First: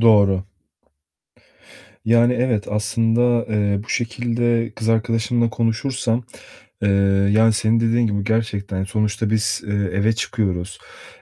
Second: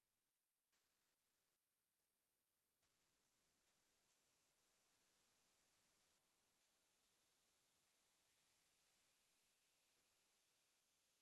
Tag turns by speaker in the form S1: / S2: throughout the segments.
S1: Doğru. Yani evet, aslında, eee, bu şekilde kız arkadaşımla konuşursam, eee, yani senin dediğin gibi gerçekten sonuçta biz, eee, eve çıkıyoruz,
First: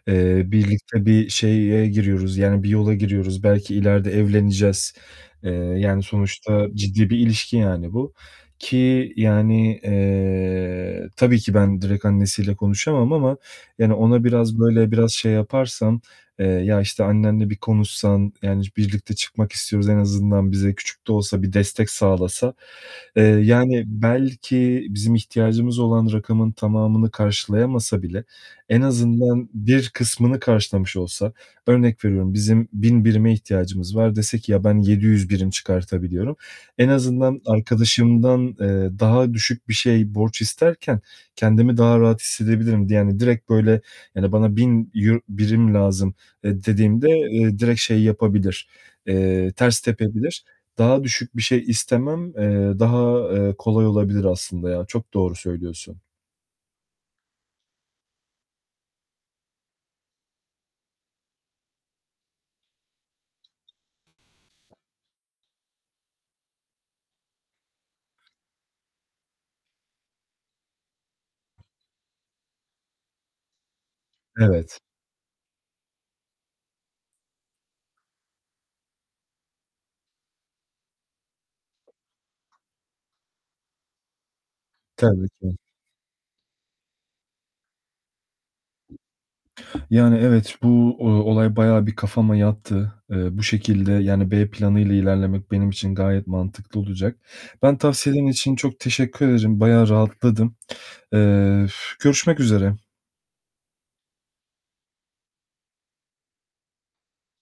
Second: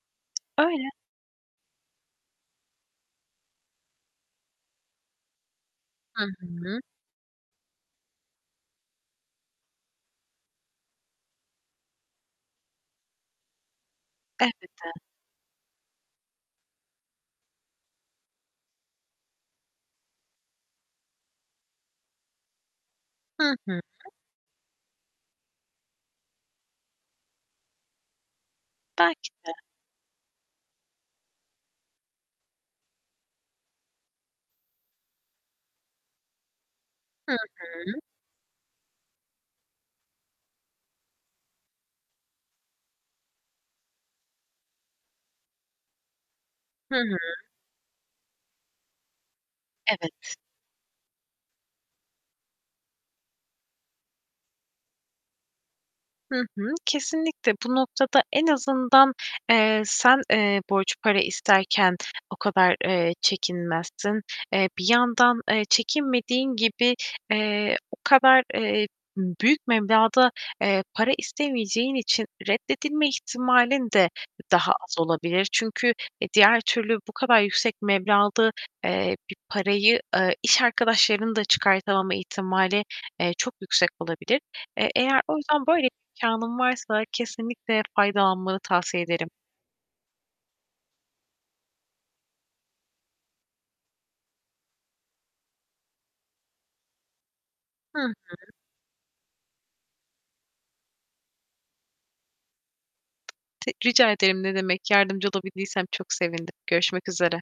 S1: eee,
S2: Öyle.
S1: birlikte bir şeye giriyoruz, yani bir yola giriyoruz, belki ileride evleneceğiz. Eee, yani
S2: Hı
S1: sonuçta
S2: hı.
S1: ciddi bir ilişki yani bu, ki yani, eee, tabii ki ben direkt annesiyle konuşamam ama yani ona biraz böyle,
S2: Elbette.
S1: biraz şey yaparsam. Eee, ya, işte, "Annenle bir konuşsan yani birlikte çıkmak istiyoruz, en azından bize küçük de olsa bir destek sağlasa." Eee,
S2: Hı hı.
S1: yani belki bizim ihtiyacımız olan rakamın tamamını karşılayamasa bile en
S2: Belki
S1: azından
S2: de.
S1: bir kısmını karşılamış olsa Örnek veriyorum: Bizim 1.000 birime ihtiyacımız var, dese ki "Ya, ben 700 birim çıkartabiliyorum." En
S2: Hı
S1: azından
S2: hı.
S1: arkadaşımdan, eee, daha düşük bir şey, borç isterken kendimi daha rahat hissedebilirim di yani, direkt böyle yani, "Bana €1000, birim lazım." eee, dediğimde,
S2: Hıı.
S1: eee, direkt şey yapabilir, eee, ters
S2: Evet.
S1: tepebilir. Daha düşük bir şey istemem, eee, daha, eee, kolay olabilir aslında ya. Çok doğru söylüyorsun.
S2: Hı hı, kesinlikle bu noktada en azından, eee, sen, eee, borç para isterken o kadar, eee, çekinmezsin. Eee, bir yandan, eee, çekinmediğin gibi, eee, o kadar, eee, büyük meblağda, eee, para istemeyeceğin için reddedilme ihtimalin de daha
S1: Evet.
S2: az olabilir. Çünkü, e, diğer türlü bu kadar yüksek meblağda, eee, bir parayı, ııı, iş arkadaşlarının da çıkartamama ihtimali, eee, çok yüksek olabilir. Eee, eğer
S1: Tabii
S2: o
S1: ki.
S2: yüzden böyle imkânın varsa kesinlikle faydalanmanı tavsiye ederim.
S1: Yani evet, bu, ııı, olay bayağı bir kafama yattı. Eee, bu şekilde, yani B planıyla ilerlemek benim için gayet mantıklı olacak. Ben
S2: Hı
S1: tavsiyelerin
S2: hı.
S1: için çok teşekkür ederim. Bayağı rahatladım. Eee, üf, görüşmek üzere.
S2: Ti rica ederim, ne demek. Yardımcı olabildiysem çok sevindim. Görüşmek üzere.